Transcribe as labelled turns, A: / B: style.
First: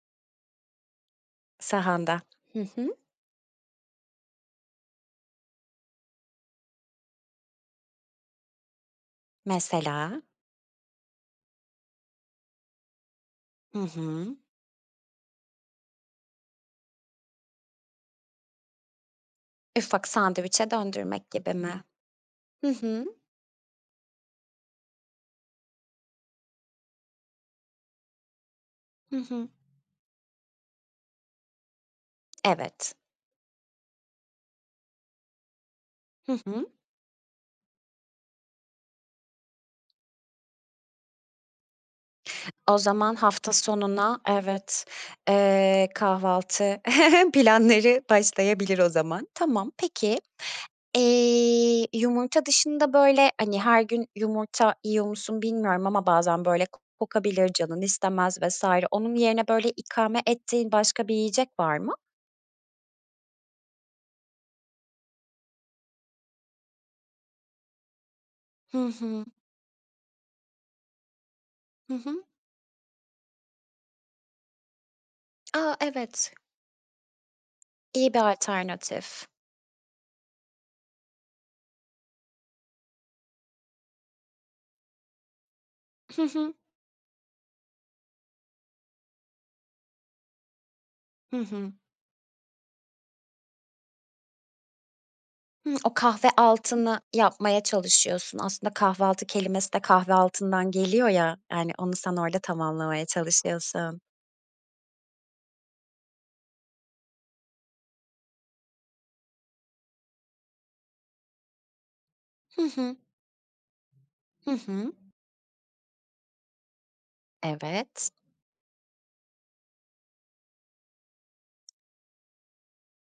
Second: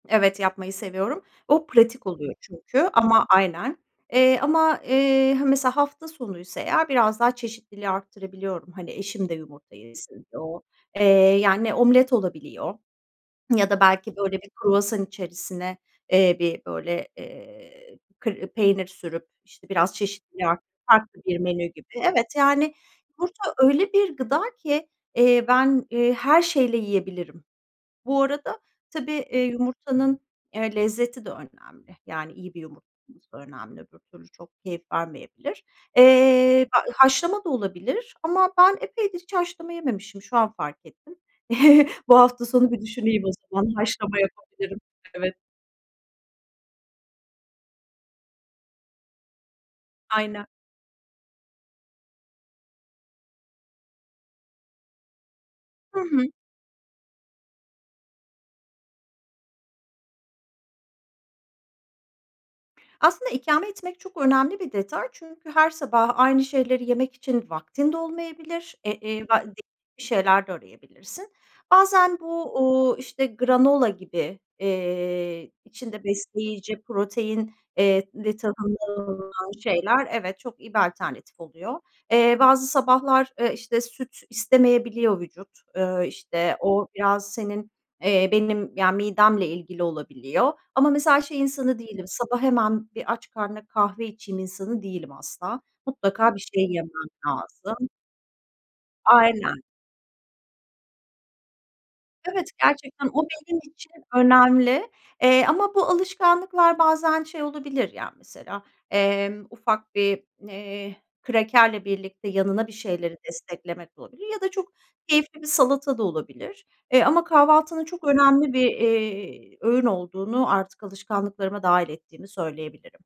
A: Evet yapmayı seviyorum. O pratik
B: Sahanda.
A: oluyor
B: Hı hı.
A: çünkü ama Aynen, eee, ama, eee, he, mesela hafta sonuysa eğer biraz daha çeşitliliği arttırabiliyorum. Hani eşim de yumurta yesin
B: Mesela?
A: diye o. Eee, yani omlet olabiliyor ya
B: Hı
A: da belki
B: hı.
A: böyle bir kruvasan içerisine, eee, bir böyle, eee, kı peynir sürüp, işte, biraz
B: Ufak
A: çeşitliliği arttı
B: sandviçe
A: farklı
B: döndürmek
A: bir
B: gibi
A: menü
B: mi?
A: gibi. Evet,
B: Hı
A: yani,
B: hı.
A: yumurta öyle bir gıda ki, eee, ben, eee, her şeyle yiyebilirim. Bu arada tabii,
B: Hı
A: eee,
B: hı.
A: yumurtanın, eee, lezzeti de önemli. Yani, iyi bir yumurta
B: Evet.
A: olması da önemli öbür türlü çok keyif vermeyebilir.
B: Hı
A: Eee,
B: hı.
A: b haşlama da olabilir ama ben epeydir hiç haşlama yememişim. Şu an fark ettim. Bu hafta sonu
B: O
A: bir
B: zaman
A: düşüneyim o
B: hafta
A: zaman. Haşlama
B: sonuna
A: yapabilirim.
B: evet,
A: Evet.
B: eee, kahvaltı planları başlayabilir o zaman. Tamam, peki.
A: Aynen.
B: Eee, yumurta dışında böyle, hani, her gün yumurta yiyor musun bilmiyorum
A: Hı
B: ama
A: hı.
B: bazen böyle kokabilir, canın istemez vs. Onun yerine böyle ikame ettiğin başka bir yiyecek var mı?
A: Aslında ikame etmek çok önemli bir detay. Çünkü her sabah aynı şeyleri yemek için vaktin de olmayabilir.
B: Hı
A: Eee, eee,
B: hı.
A: va değişik bir şeyler de arayabilirsin.
B: Hı
A: Bazen
B: hı.
A: bu, uuu, işte, granola gibi, eee,
B: A,
A: içinde
B: evet.
A: besleyici protein, eee,
B: İyi bir
A: ve tahıllı
B: alternatif.
A: olan şeyler, evet, çok iyi bir alternatif oluyor. Eee, bazı sabahlar, eee, işte, süt istemeyebiliyor vücut, ııı,
B: Hı hı.
A: işte o biraz senin, eee, benim yani midemle ilgili olabiliyor ama mesela
B: Hı
A: şey
B: hı.
A: insanı değilim, sabah hemen bir aç karnına kahve içeyim insanı değilim asla.
B: Hımm. O kahve
A: Mutlaka bir şey yemem
B: altını yapmaya
A: lazım.
B: çalışıyorsun. Aslında kahvaltı
A: Aynen.
B: kelimesi de kahve altından geliyor ya, yani onu sen orada
A: Evet,
B: tamamlamaya
A: gerçekten o benim için
B: çalışıyorsun.
A: önemli, eee, ama bu alışkanlıklar bazen şey olabilir, yani mesela, emm, ufak bir, eee, krakerle birlikte
B: Hı
A: yanına bir
B: hı.
A: şeyleri desteklemek olabilir ya
B: Hı
A: da çok
B: hı.
A: keyifli bir salata da olabilir, eee, ama kahvaltının çok
B: Evet.
A: önemli bir, eee, öğün olduğunu artık alışkanlıklarıma dâhil ettiğimi söyleyebilirim.